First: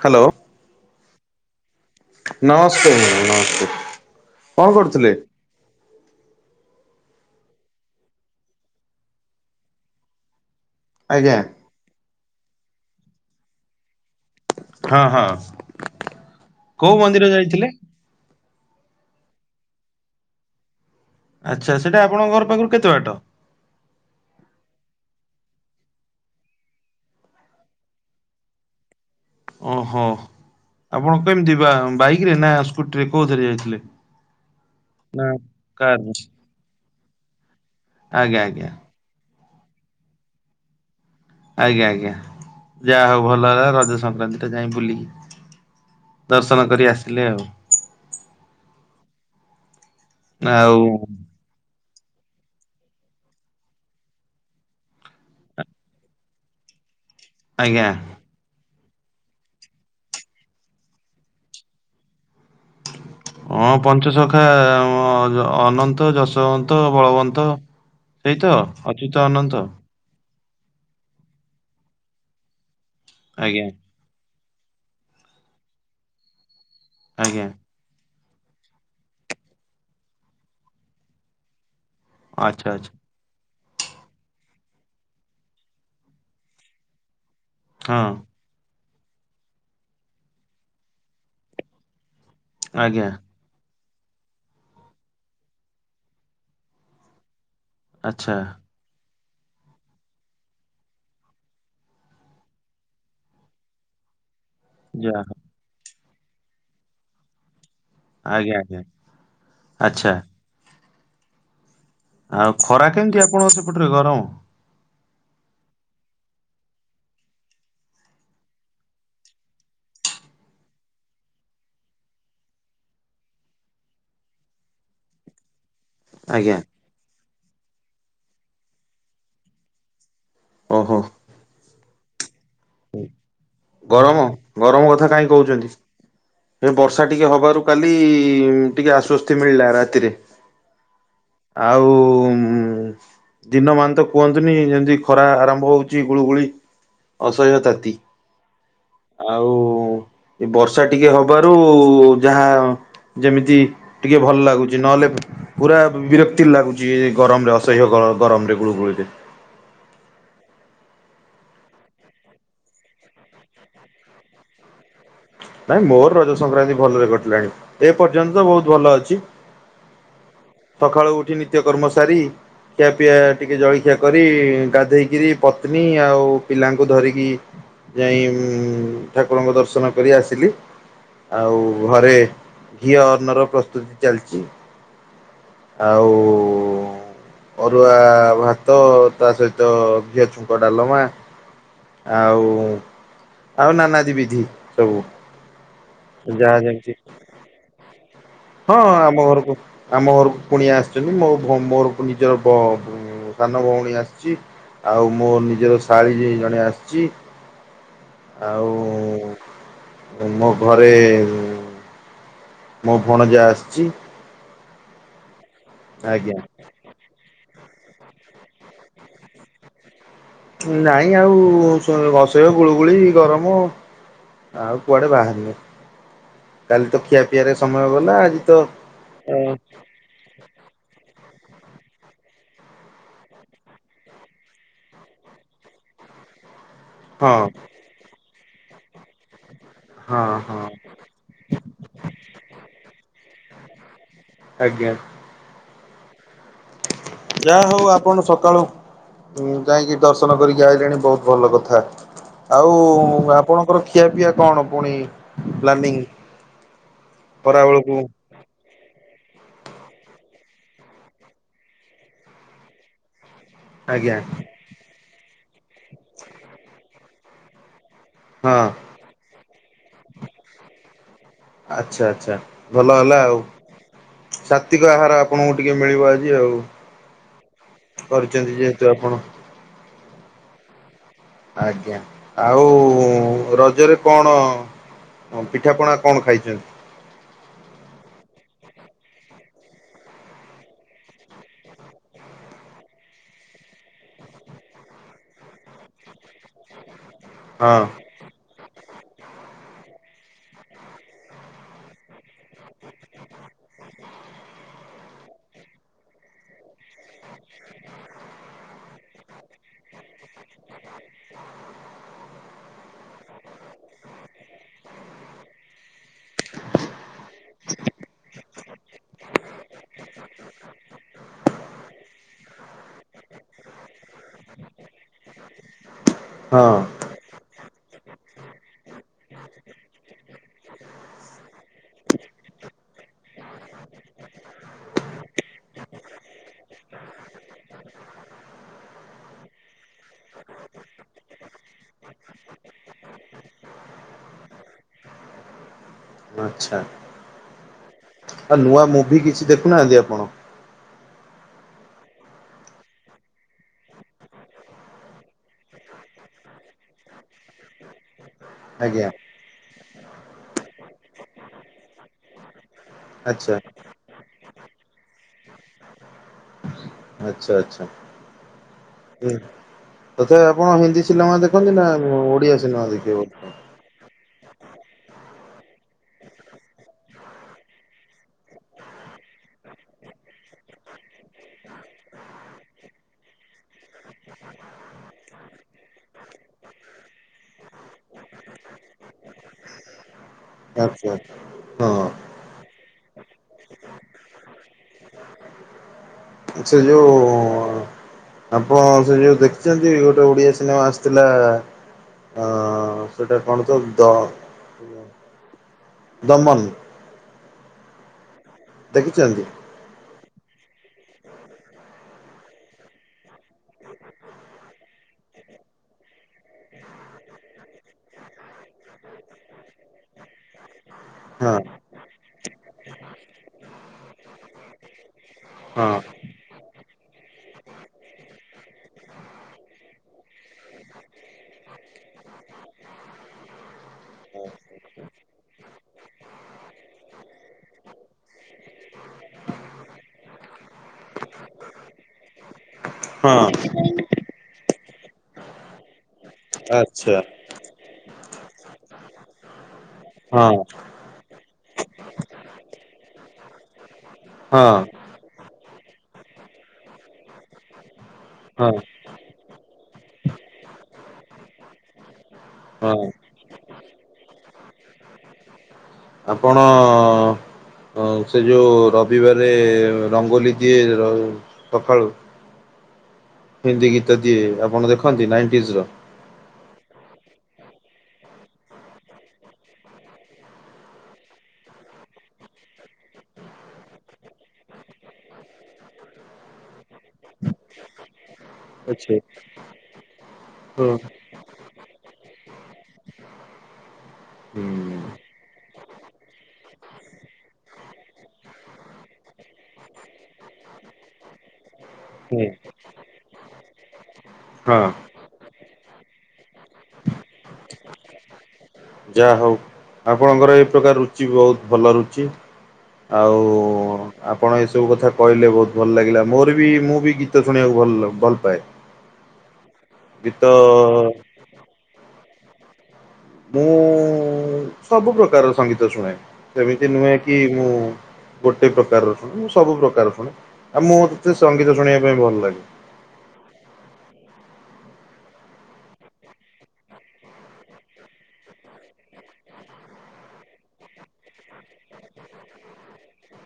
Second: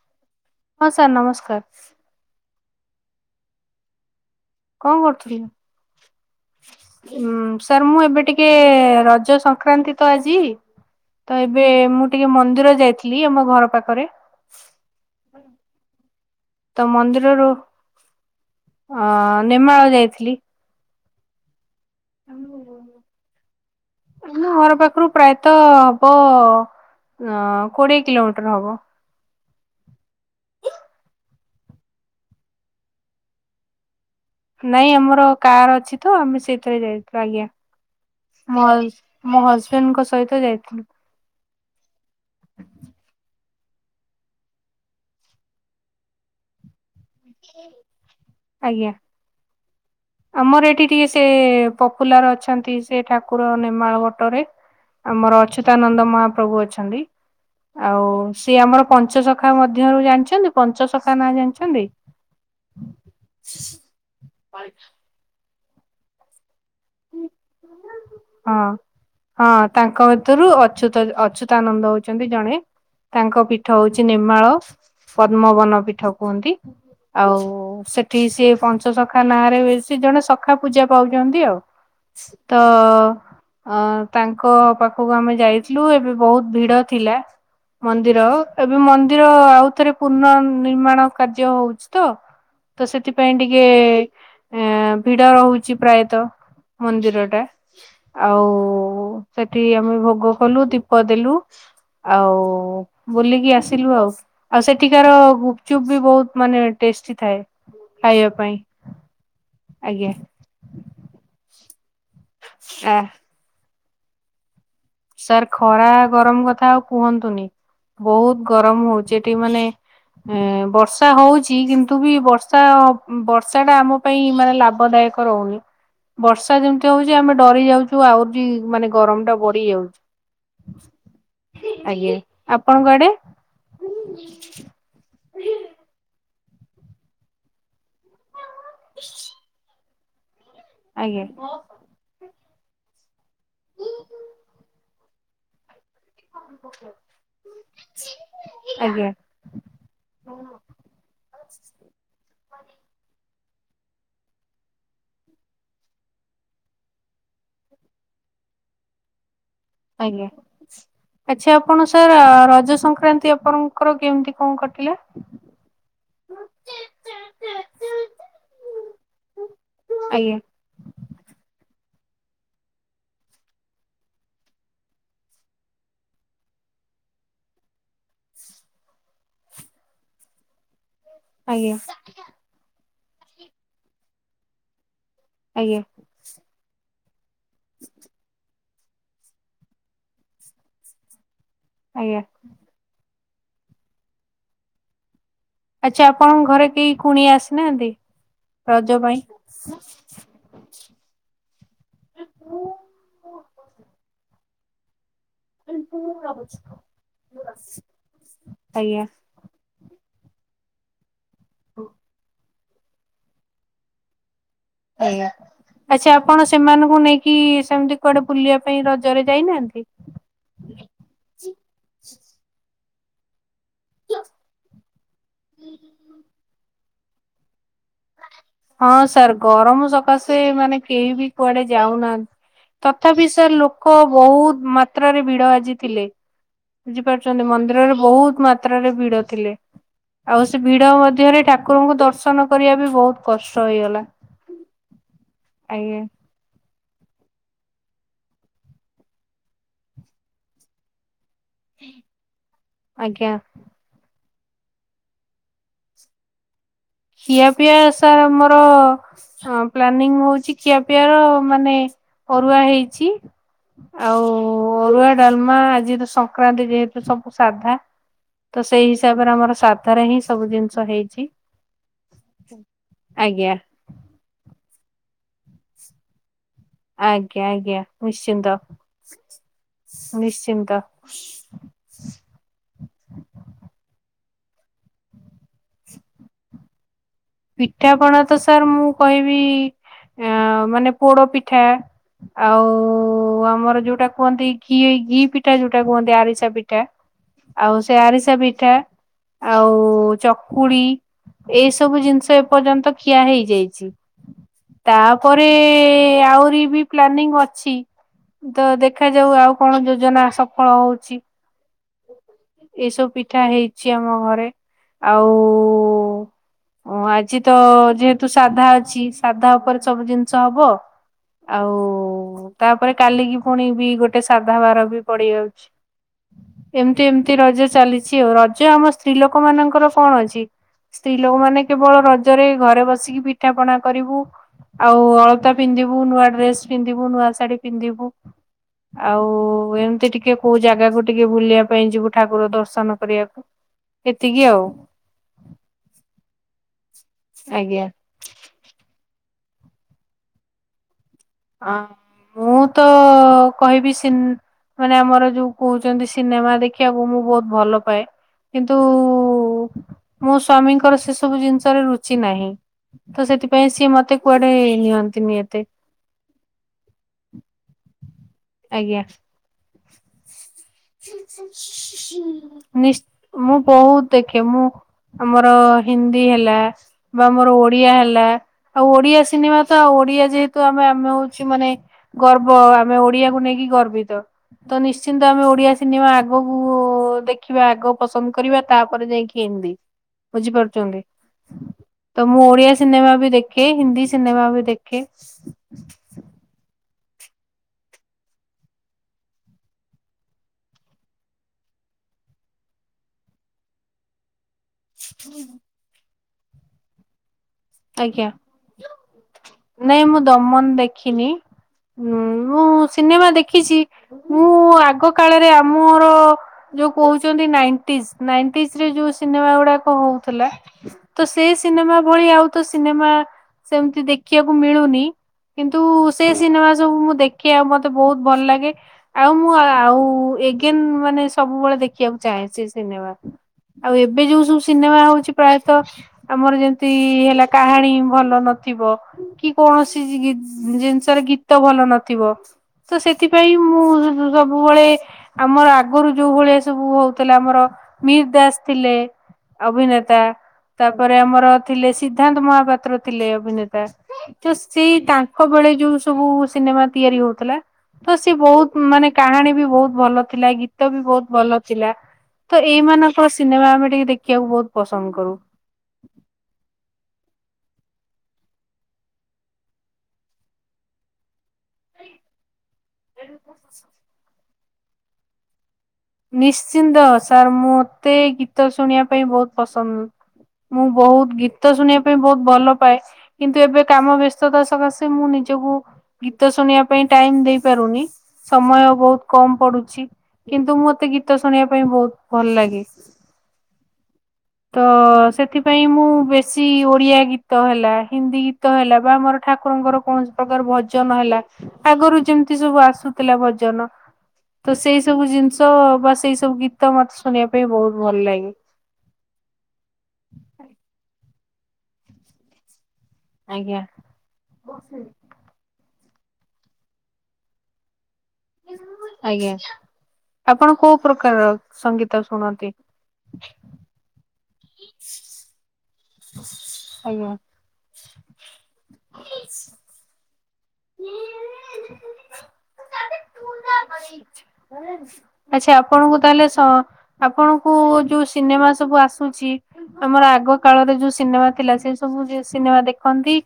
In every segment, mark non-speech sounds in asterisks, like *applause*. Hello ହଁ sir ନମସ୍କାର। ନମସ୍ତେ ନମସ୍ତେ। କଣ କରୁଥିଲି? ଉଁ ସାର୍ ମୁଁ ଏବେ ଟିକେ ରଜ ସଂକ୍ରାନ୍ତି ତ ଆଜି ଆଜ୍ଞା। ତ ଏବେ ମୁଁ ଟିକେ ମନ୍ଦିର ଯାଇଥିଲି ଆମ ଘର ପାଖରେ। ହଁ ହଁ। ତ କୋଉ ମନ୍ଦିର ମନ୍ଦିରରୁ ଯାଇଥିଲେ? ଅ ନେମାଳ ଯାଇଥିଲି। ଆ ଆମ ଘର ପାଖରୁ ପ୍ରାୟ ତ ହବ ଅ-କୋଡିଏ କିଲୋମିଟର ହବ। ଓହୋ ଆପଣ କେମିତି ବା ବାଇକ ରେ ନା ସ୍କୁଟି ରେ କୋଉଥିରେ ଯାଇଥିଲେ? ନାଇଁ ଆମର ନା କାର ଅଛି କାରରେ ତ ଆମେ ସେଇଥିରେ ଯାଇଥିଲୁ ଆଜ୍ଞା ଆଜ୍ଞା ଆଜ୍ଞା ମ-ମୋ ହଜ୍ ବେଣ୍ଡଙ୍କ ସହିତ ଯାଇଥିଲୁ। ଆଜ୍ଞା ଆଜ୍ଞା ଯାହା ହଉ ଭଲ ହେଲା ରଜ ସଂକ୍ରାନ୍ତି ଟା ଯାଇ ବୁଲିକି ଦର୍ଶନ କରି ଆସି ଆଜ୍ଞା। ଆମର ଆଉ ଏଠି ଟିକେ ସେ ପପୁଲାର ଅଛନ୍ତି ସେ ଠାକୁର ନେମାଳ ବଟରେ ଆମର ଅଚ୍ୟୁତାନନ୍ଦ ମହାପ୍ରଭୁ ଅଛନ୍ତି। ଆଜ୍ଞା। ଆଉ ସିଏ ଆମର ପଞ୍ଚସଖା ମଧ୍ୟରୁ ଜାଣିଛନ୍ତି ପଞ୍ଚସଖା ନାଁ ଜାଣିଛନ୍ତି? ହଁ ପଞ୍ଚସଖା *unintelligible* ଅନନ୍ତ, ଯଶବନ୍ତ, ବଳବନ୍ତ। ସେଇ ତ ହଁ ଅଚ୍ୟୁତ ହଁ ଅନନ୍ତ ତାଙ୍କ ରୁ ଅଚ୍ୟୁତ ଅଚ୍ୟୁତାନନ୍ଦ ହଉଛନ୍ତି ଜଣେ ତାଙ୍କ ଆଜ୍ଞା ପୀଠ ହଉଛି ନେମାଳ। ପଦ୍ମବନ ପୀଠ କୁହନ୍ତି। ଆଉ ଆଜ୍ଞା ସେ ଉଠି ସେି ପଞ୍ଚସଖା ନାଁ ରେ ସେ ଜଣେ ସଖା ପୂଜା ପାଉଛନ୍ତି ଆଉ। ତ ଆଚ୍ଛା ଆଚ୍ଛା ଅ ତାଙ୍କ ପାଖକୁ ଆମେ ଯାଇଥିଲୁ ଏବେ ବହୁତ ଭିଡ ଥିଲା। ହଁ ମନ୍ଦିର ଏବେ ମନ୍ଦିର ଆଉଥରେ ପୁର୍ଣ୍ଣ ନିର୍ମାଣ କାର୍ଯ୍ୟ ହଉଛି ତ। ତ ଆଜ୍ଞା ସେଥିପାଇଁ ଟିକେ ଏ ଭିଡ ରହୁଛି ପ୍ରାୟତଃ ମନ୍ଦିରଟା। ଆଚ୍ଛା ଆଉ ସେଠି ଆମେ ଭୋଗ କଲୁ, ଦୀପ ଦେଲୁ ଆଉ ବୁଲିକି ଆସିଲୁ ଆଉ। ଆଉ ସେଠିକାର ଯା ଗୁପଚୁପ ବି ବହୁତ ମାନେ ଟେଷ୍ଟି ଥାଏ। ଖାଇବା ପାଇଁ, ଆଜ୍ଞା ଆଜ୍ଞା ଆଚ୍ଛା। ଆଜ୍ଞା। ଆଉ ଖରା ଆ କେମିତି ଆପଣ ସେ ପୁଟରେ ଗରମ। ସାର୍ ଖରା ଗରମ କଥା ଆଉ କୁହନ୍ତୁନି ବହୁତ ଗରମ ହଉଚ ଏଠି ମାନେ ଏ ବର୍ଷା ହଉଚ କିନ୍ତୁ ବି ବର୍ଷା ବର୍ଷା ଟା ଆମ ପାଇଁ ମାନେ ଲାଭ ଦାୟକ ରହୁନି। ଆଜ୍ଞା ବର୍ଷା ଯେମିତି ହଉଛି ଆମେ ଡରି ଯାଉଛୁ ଆହୁରି ମାନେ ଗରମଟା ବଢି ଯାଉଛି। *inaudible* ଓହୋ। ଆଜ୍ଞା। ଆପଣଙ୍କ ଆଡେ ଗରମ, ଗରମ କଥା କାହିଁ କହୁଛନ୍ତି। ଏ ବର୍ଷା ଟିକେ ହବାରୁ କାଲି ଟିକେ ଆଶ୍ଵସ୍ତି ମିଳିଲା ରାତିରେ। ଆଜ୍ଞା *inaudible* ଆଉ ହିଁ ଦିନ ମାନ୍ ତ କୁହନ୍ତୁନି ଯେମିତି ଖରା ଆରମ୍ଭ ହୋଉ ଚି ଗୁଳଗୁଳି। କଷୟ ତାତି। ଆଜ୍ଞା ଆଉ ଏ ବର୍ଷା ଟିକେ ହବାରୁ ଯାହା ଯେମିତି ଟିକେ ଭଲ ଲାଗୁଛି। ନହେଲେ ପୁରା ବିରକ୍ତି ଲାଗୁଛି। ଏଇ ଗରମ ରେ ଅସହ୍ୟ ଗରମରେ ଗୁଳୁ ଗୁଳିରେ। ଆଜ୍ଞା ଆଛା ଆପଣ ସାର୍ ରଜ ସଂକ୍ରାନ୍ତି ଆପଣଙ୍କର କେମତି କଣ କଟିଲା? ନାଇଁ ମୋର ରଜ ସଂକ୍ରାନ୍ତି ଭଲରେ କଟିଲାଣି। ଏ ପର୍ଯ୍ୟନ୍ତ ବହୁତ ଭଲ ଅଛି। ଆଜ୍ଞା ସକାଳୁ ଉଠି ନିତ୍ୟ କର୍ମ ସାରି ଖିଆ ପିଆ ଟିକେ ଜଳଖିଆ କରି ଗାଧେଇ କିରି ପତ୍ନୀ ଆଉ ପିଲାଙ୍କୁ ଧରିକି ଯାଇ ଉଁ ଠାକୁରଙ୍କ ଦର୍ଶନ କରି ଆସିଲି। ଆଉ ଆଜ୍ଞା ଘରେ ଘିଅର୍ନର ପ୍ରସ୍ତୁତି ଚାଲିଛି। ଆଜ୍ଞା ଆଉ ଅରୁଆ ଭା ତ ତା ସହିତ ଘିଅ ଛୁଙ୍କ ଡାଲମା। ଆଜ୍ଞା ଆଉ ଆଉ ନାନାଦିି ବିଧି। ସବୁ। ଆଚ୍ଛା ଆପଣଙ୍କ ଯାହା ଘରେ କେହି ଯେମଛି କୁଣିଆ ଆସିନାହାନ୍ତି? ହଁ ରଜ ପାଇଁ ଆମ ଘରକୁ ଆମ ଘରକୁ କୁଣିଆ ଆସିଛନ୍ତି। ମୋ ମୋର ନିଜର ବ ଉଁ ସାନ ଭଉଣୀ ଆସିଛି। ଆଉ ମୋ ନିଜର ଶାଳୀ ଯେ ଜଣେ ଆସିଛି। ଆଉ ଆଜ୍ଞା। ମୋ ଘରେ ହୋଉ। ମୋ ଭଣଯା ଆସିଛି। ଆଜ୍ଞା। ଆଚ୍ଛା ଆଜ୍ଞା ଆପଣ ସେମାନଙ୍କୁ ନେଇକି ସେମତି କୁଆଡେ ବୁଲିବା ପାଇଁ ରଜରେ ଯାଇନାହାଁନ୍ତି? ନାଇଁ ଆଉ ସେଇ ଅସହ୍ୟ ଗୁଳୁଗୁଳି ଗରମ ଆଉ କୁଆଡେ ବାହାରିନୁ। କାଲି ତ ଖିଆ ପିଆରେ ସମୟ ଗଲା। ଆଜି ତ ହଁ ସାର ଗରମ ସକାଶେ ମାନେ କେହି ବି କୁଆଡେ ଯାଉନାହାନ୍ତି ତଥାପି ସାର ଲୋକ ବହୁତ ମାତ୍ରାରେ ଭିଡ ଆଜି ଥିଲେ। ହଁ ବୁଝିପାରୁଛନ୍ତି ମନ୍ଦିରରେ ବହୁତ ମା ତ୍ରାରେ ଭିଡ଼ ଥିଲେ। ଆଉ ସେ ହଁ ଭିଡ ମଧ୍ୟରେ ଠାକୁରଙ୍କୁ ଦର୍ଶନ କରିବା ବି ବହୁତ କଷ୍ଟ ହେଇଗଲା। ଆଜ୍ଞା । ଆଜ୍ଞା । ଯାହା ହଉ ଆପଣ ସକାଳୁ ଉ ଯାଇକି ଦର୍ଶନ କରିକି ଆଇଲେଣି ବହୁତ ଭଲ କଥା ଆଉ ଆଜ୍ଞା ଆପଣଙ୍କର ଖିଆ ପିଆ କଣ ପୁଣି ପ୍ଲାନିଂ ଖିଆ ପିଆ ଖରାବେଳକୁ ସାର ମୋର ହଁ ପ୍ଲାନିଂ ହଉଛି ଖିଆପିଆ ର ମାନେ ଅରୁଆ ହେଇଛି। ଆଜ୍ଞା ଆଉ ଅରୁଆ ଡାଲମା ଆଜିର ସଂକ୍ରାନ୍ତି ଯେହେତୁ ସବୁ ସାଧା। ତ ହଁ ସେଇ ହିସାବରେ ଆମର ସାଧାରେ ହିଁ ସବୁ ଜିନିଷ ହେଇଛି। ଆଚ୍ଛା ଆଚ୍ଛା ଭଲ ହେଲା ଆଉ। ଆଜ୍ଞା। ସା କତିକ ଆହାର ଆପଣଙ୍କୁ ଟିକେ ମିଳିବ ଆଜି ଆଉ। ଆଜ୍ଞା ଆଜ୍ଞା କରିଛନ୍ତି ନିଶ୍ଚିନ୍ତ। ଯେହେତୁ ଆପଣ ନିଶ୍ଚିନ୍ତ। ଆଜ୍ଞା ଆଉ ରଜରେ କଣ ପିଠାପଣା କଣ ଖାଇଛନ୍ତି? ପିଠାପଣା ତ ସାର୍ ମୁଁ କହିବି ମାନେ ପୋଡ ପିଠା ଆଉ ଆମର ଯୋଉଟା କୁହନ୍ତି ଘି ଘି ପିଠା ଯୋଉଟା କୁହନ୍ତି ଆରିସା ପିଠା। ଆଉ ହଁ ସେ ଆରିସା ପିଠା ଆଉ ଚକୁଳୁ ଏଇ ସବୁ ଜିନିଷ ତ ଏ ପର୍ଯ୍ୟନ୍ତ ଖିଆ ହେଇଯାଇଛି। ତାପରେ ଆହୁରି ବି ପ୍ଲାନିଂ ଅଛି ତ ଦେଖାଯାଉ ଆଉ କଣ ଯୋଜନା ସଫଳ ହଉଛି। ଏସବୁ ପିଠା ହେଇଛି ଆମ ଘରେ ଆଉ ଆଜି କିଛି ତ ଯେହେତୁ ସାଧା ଅଛି ସାଧା ଉପରେ ସବୁ ଜିନିଷ ହବ। ଆଉ ତାପରେ କାଲିକି ପୁଣି ବି ଗୋଟେ ସାଧା ବାର ବି ପଡି ଯାଉଛି। ହଁ ଏମିତି ଏମିତି ରଜ ଚାଲିଛି ଆଉ ରଜ ଆମ ସ୍ତ୍ରୀ ଲୋକ ମାନଙ୍କର କଣ ଅଛି ସ୍ତ୍ରୀ ଲୋକ ମାନ କେବଳ ରଜରେ ଘରେ ବସିକି ପିଠା ପଣା କରିବୁ ଆଉ ଅଳତା ପିନ୍ଧିବୁ ନୂଆ ଡ୍ରେସ୍ ପିନ୍ଧିବୁ ନୂଆ ଶାଢୀ ପିନ୍ଧିବୁ ଆଉ ଏମିତି ଟିକେ କୋଉ ଜାଗାକୁ ଟିକେ ବୁଲିବା ପାଇଁ ଯିବୁ ଠାକୁର ଦର୍ଶନ କରିବାକୁ ଏତିକି ଆଉ। ଆଚ୍ଛା। ଆଜ୍ଞା। ଆଉ ନୂଆ ମୁଭି କିଛି ଦେଖୁନାହାନ୍ତି ଆପଣ। ଅ ମୁଁ ତ କହିବି ସି ମାନେ ଆମର ଯୋଉ କହୁଛନ୍ତି ସିନେମା ଦେଖିବାକୁ ମୁଁ ବହୁତ ଭଲ ପାଏ। କିନ୍ତୁ ଆଜ୍ଞା ମୋ ସ୍ଵାମୀଙ୍କର ସେ ସବୁ ଜିନିଷରେ ରୁଚି ନାହିଁ। ତ ଆଚ୍ଛା ସେଥିପାଇଁ ସିଏ ମତେ କୁଆଡେ ନେ ନିଅନ୍ତି ଏତେ। ଆଚ୍ଛା ଆଚ୍ଛା ଆଜ୍ଞା। ହୁଁ। ତଥାପି ଆପଣ ହିନ୍ଦୀ ସିନେମା ଦେଖନ୍ତି ନା ଓଡିଆ ସିନେମା ଦେଖିବେ କେମୁ ଆମର ହିନ୍ଦୀ ହେଲା ବା ଆମର ଓଡିଆ ହେଲା ଆଉ ଓଡିଆ ସିନେମା ତ ଆଉ ଓଡିଆ ଯେହେତୁ ଆମେ ଆମେ ହଉଛି ମାନେ ଗର୍ବ ଆମେ ଓଡିଆକୁ ନେଇକି ଗର୍ବିତ। ତ ନିଶ୍ଚିନ୍ତ ଆମେ ଓଡିଆ ସିନେମା ଆଗକୁ ଦେଖିବା ଆଗକୁ ପସନ୍ଦ କରିବା ତାପରେ ଯାଇକି ହିନ୍ଦୀ ବୁଝିପାରୁଛ। ଛନ୍ତି ଆଚ୍ଛା ହଁ ତ ମୁଁ ଓଡିଆ ସିନେମା ବି ଦେଖେ ହିନ୍ଦୀ ସିନେମା ବି ଦେଖେ। ସେ ଯୋଉ ଆପଣ ସେ ଯେଉ ଦେଖିଛନ୍ତି ଗୋଟେ ଓଡ଼ିଆ ସିନେମା ଆସିଥିଲା। ହଁ ସେଟା କଣ ତ ଦ ହୁଁ ହୁଁ। ଦମନ। ଆଜ୍ଞା। ଦେଖିଛନ୍ତି? ନାଇଁ ମୁଁ ଦମନ ଦେ ଖିନି ଉଁ ମୁଁ ସିନେମା ଦେଖିଛି ମୁଁ ଆଗ କାଳରେ ଆମର ଯୋଉ କହୁଛନ୍ତି ନାଇଣ୍ଟିଜ ନାଇଣ୍ଟିଜ ରେ ଯୋଉ ସିନେମା ଗୁଡାକ ହଉଥିଲା ତ ସେଇ ହଁ ସିନେମା ଭଳି ଆଉ ତ ସିନେମା ସେମିତି ଦେଖିଆକୁ ମିଳୁନି କିନ୍ତୁ ହଁ ସେ ସିନେମା ସବୁ ମୁଁ ଦେଖେ ଆଉ ମତେ ବହୁତ ଭଲ ଲାଗେ ଆଉ ମୁଁ ଆଉ ଏଗେନ ମାନେ ସବୁବେଳେ ଦେଖିବାକୁ ଚାହେଁ ସେଇ ସିନେମା ଆଉ ଏବେ ଯୋଉ ସବୁ ସିନେମା ହଉଛି ପ୍ରାୟତଃ ଆମର ଯେମିତି ହେଲା କାହାଣୀ ଭଲ ନଥିବ କି କୌଣସି ଜି ଜିନିଷର ଗୀତ ଭଲ ନଥିବ ତ ହଁ ସେଥିପାଇଁ ମୁଁ ସ ସବୁବେଳେ ଆମର ଆଗରୁ ଯୋଉ ଭଳିଆ ସବୁ ଆଚ୍ଛା ହଉଥିଲା ଆମର ମିହିର ଦାସ ଥିଲେ ଅଭିନେତା ହଁ ତାପରେ ଆମର ଥିଲେ ସି ନ୍ଧାନ୍ତ ମହାପାତ୍ର ଥିଲେ ଅଭିନେତା ତ ହଁ ସେଇ ତାଙ୍କ ବେଳେ ଯୋଉ ସବୁ ସିନେମା ତିଆରି ହଉଥିଲା ତ ସେ ହଁ ବହୁତ ମାନେ କାହାଣୀ ବି ବହୁତ ଭଲ ଥିଲା ଗୀତ ବି ବହୁତ ଭଲ ଥିଲା ତ ଏଇ ହଁ ମାନଙ୍କ ସିନେମା ଆମେ ଟିକେ ଦେଖିବାକୁ ବହୁତ ପସନ୍ଦ କରୁ। ଆପଣ ହଁ ସେ ଯୋଉ ରବିବାରେ ରଙ୍ଗୋଲି ଦିଏ ସକାଳୁ ହିନ୍ଦୀ ଗୀତ ଦିଏ ଆ ପଣ ଦେଖନ୍ତି ନାଇଣ୍ଟିଜର। ନିଶ୍ଚିନ୍ତ ସାର ମୁଁ ମତେ ଗୀତ ଶୁଣିବା ପାଇଁ ବହୁତ ପସନ୍ଦ ମୁଁ ବହୁତ ଗୀତ ଶୁଣିବା ପାଇଁ ବହୁତ ଭଲ ପାଏ କିନ୍ତୁ ଏବେ କାମ ବ୍ୟସ୍ତତା ସକାଶେ ମୁଁ ନିଜକୁ ଗୀତ ଶୁଣିବା ପାଇଁ ଟାଇମ ଦେଇପାରୁନି। ସମୟ ଅଛି ବହୁତ କମ ପଡୁଛି କିନ୍ତୁ ହଁ ମୁଁ ଗୀତ ଶୁଣିବା ପାଇଁ ବହୁତ ଭଲ ଲାଗେ। ହୁଁ ତ ସେଥିପାଇଁ ମୁଁ ବେଶୀ ଓଡିଆ ଗୀତ ହେଲା ହିନ୍ଦୀ ଗୀତ ହେଲା ବା ମୋର ଠାକୁରଙ୍କର କୌଣସି ପ୍ରକାର ଭଜନ ହେଲା ଆଗରୁ ଯେମିତି ହଁ ସବୁ ଆସୁଥିଲା ଭଜନ ତ ସେଇ ସବୁ ଜିନିଷ ବା ସେଇ ସବୁ ଗୀତ ମତେ ଶୁଣିବା ପାଇଁ ବହୁତ ଭଲ ଲାଗେ। ଯାହା ହଉ ଆପଣଙ୍କର ଏ ପ୍ରକାର ରୁଚି ବହୁତ ଭଲ ରୁଚି ଆଉ ଆଜ୍ଞା। ଆପଣ ଏସବୁ କଥା କହିଲେ ବହୁତ ଭଲ ଲାଗିଲା ମୋର ବି ମୁଁ ବି ଗୀତ ଶୁଣିବାକୁ ଭଲ ଭଲ ପାଏ। ଆଜ୍ଞା ଗୀତ ଆପଣ କୋଉ ପ୍ରକାରର ସଙ୍ଗୀତ ଶୁଣନ୍ତି? ମୁଁ ସବୁ ପ୍ରକାର ସଙ୍ଗୀତ ଶୁଣେ। ସେମିତି ନୁହେଁ ଆଜ୍ଞା। କି ମୁଁ ଗୋଟେ ପ୍ରକାରର ଶୁଣେ ମୁଁ ସବୁ ପ୍ରକାର ର ଶୁଣେ। ଆଉ ମୁଁ ତିକେ ସଙ୍ଗୀତ ଶୁଣିବା ପାଇଁ ଭଲ ଲାଗେ। ଆଚ୍ଛା ଆପଣଙ୍କୁ ତାହେଲେ ସ ଆପଣଙ୍କୁ ଯୋଉ ସିନେମା ସବୁ ଆସୁଛି ଆମର ଆଗ କାଳରେ ଯୋଉ ସିନେମା ଥିଲା ସେ ସବୁ ଜି ସିନେମା ଦେଖନ୍ତି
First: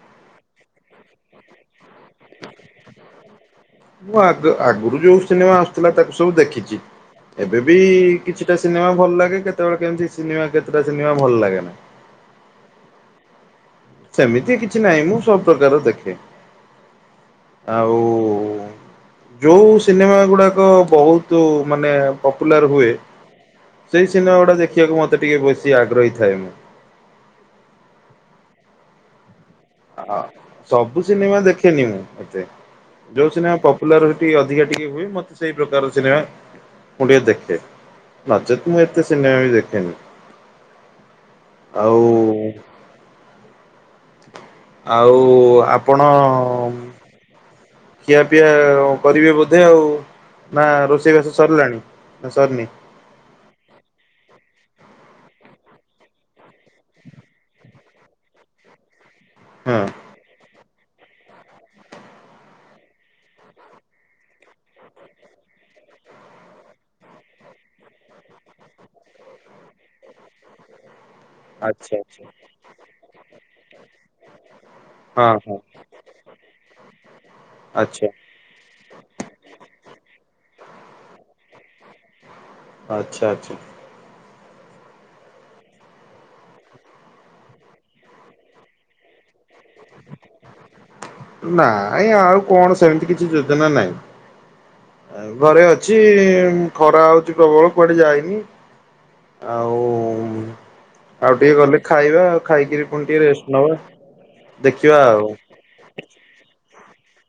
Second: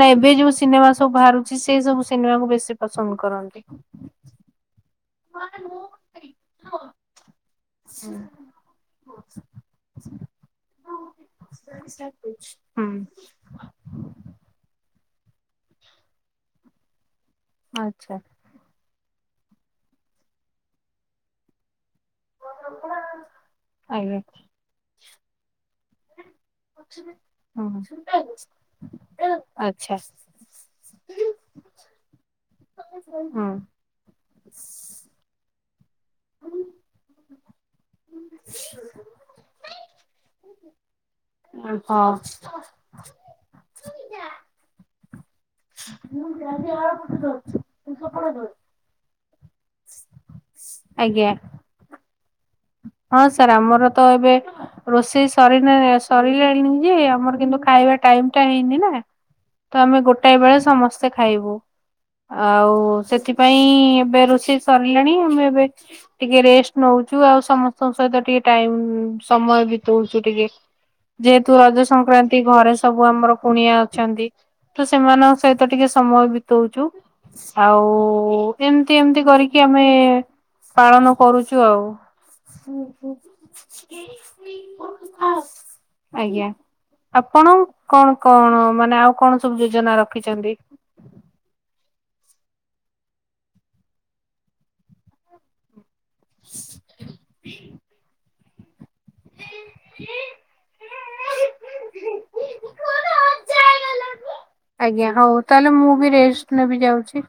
ନା ଏବେ ଯୋଉ ସିନେମା ସବୁ ବାହାରୁ ରୁଛି ସେ ସବୁ ସିନେମା କୁ ବେଶୀ ପସନ୍ଦ କରନ୍ତି? ମୁଁ ଆଗ ଆଗରୁ ଯୋଉ ସିନେମା ଆସୁଥିଲା ତାକୁ ସବୁ ଦେଖିଛି ଏବେ ବି କିଛିଟା ସିନେମା ଭଲ ଲାଗେ କେତେବେଳେ କେମିତି ସିନେମା କେତେଟା ସିନେମା ଭଲ ଲାଗେ ନା। ହୁଁ ସବୁ ପ୍ରକାର ର ଦେଖେ। ଆଉ ଆଚ୍ଛା । ଯୋଉ ସିନେମା ଗୁଡାକ ବହୁତ ମାନେ ପପୁଲାର ହୁଏ ସେଇ ଆଜ୍ଞା ସିନେମା ଗୁଡା ଦେଖିବାକୁ ମତେ ଟିକେ ବେଶି ଆ ହୁଁ । *unintelligible* ଆ ସବୁ ସିନେମା ଦେଖେନି ମୁଁ ଏତେ ଯୋଉ ହୁଁ ସିନେମା ପପୁଲାର ହୋଇ ଅଧିକା ଟିକେ ହୁଏ ମତେ ସେଇ ପ୍ରକାର ସିନେମା ମୁଁ ଟିକେ ଦେଖେ ନଚେତ ମୁଁ ଏତେ ସିନେମା ବି ଦେଖେନି। ହଁ ଆଉ ଆପଣ ଖିଆ ପିଆ କରିବେ ବୋ ଧେ ଆଉ ନା ରୋଷେଇ ଆଜ୍ଞା ବାସ ସରିଲାଣି ନା ସରି ହଁ ସାର୍ ଆମର ତ ଏବେ ରୋଷେଇ ସରି ସରିଲାଣି ଯେ ଆମର କିନ୍ତୁ ଖାଇବା ଟାଇମ ଟା ହେଇନି ନା। ତ ହଁ। ଆମେ ଗୋଟାଏ ବେଳେ ସମସ୍ତେ ସମସ୍ତେ ଖାଇବୁ ଆଉ ସେଥି ପାଇଁ ଏବେ ରୋସେଇ ସାରିଲାଣି ଆମେ ଟିକେ ରେଷ୍ଟ ନଉଛୁ ଆଉ ସମସ୍ତଙ୍କ ସହିତ ଟିକେ ଟାଇମ ସମୟ ବିତଉଛୁ ଟିକେ ଯେହେତୁ ରଜ ଆଚ୍ଛା ଆଚ୍ଛା ସଂକ୍ରାନ୍ତି ଘରେ ସବୁ ଆମର କୁଣିଆ ଅଛନ୍ତି ତ ହଁ ସେମାନଙ୍କ ହଁ ସହିତ ଟିକେ ସମୟ ବିତଉଛୁ ଆଉ ଆଚ୍ଛା ଏମତି ଏମିତି କରିକି ଆମେ ପାଳନ କରୁଛୁ ଆଉ ଓ ହୋ ଆଚ୍ଛା ଆଚ୍ଛା। *unintelligible* ଆଜ୍ଞା ଆପଣ କଣ କଣ ମାନେ ଆଉ କଣ ସବୁ ଯୋଜନା ରଖିଛନ୍ତି। ନାଇ ଆଉ କଣ ସେମିତି କିଛି ଯୋଜନା ନାହିଁ। ଘରେ ଅଛି ଅଛି ଖରା ହଉଛି ପ୍ରବଳ କୁଆଡେ ଯାଇନି। ଆଉ ଆଉ ଟିକେ ଗଲେ ଖାଇବା ଆଉ ଖାଇକିରି ପୁଣି ଟିକେ ରେଷ୍ଟ ନବା ଦେଖିବା ଆଜ୍ଞା ଆଉ। ଛି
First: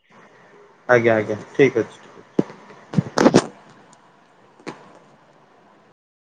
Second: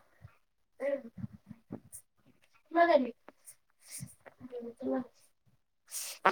। ଆଜ୍ଞା ଆଜ୍ଞା ଠିକ ଅଛି। *unintelligible*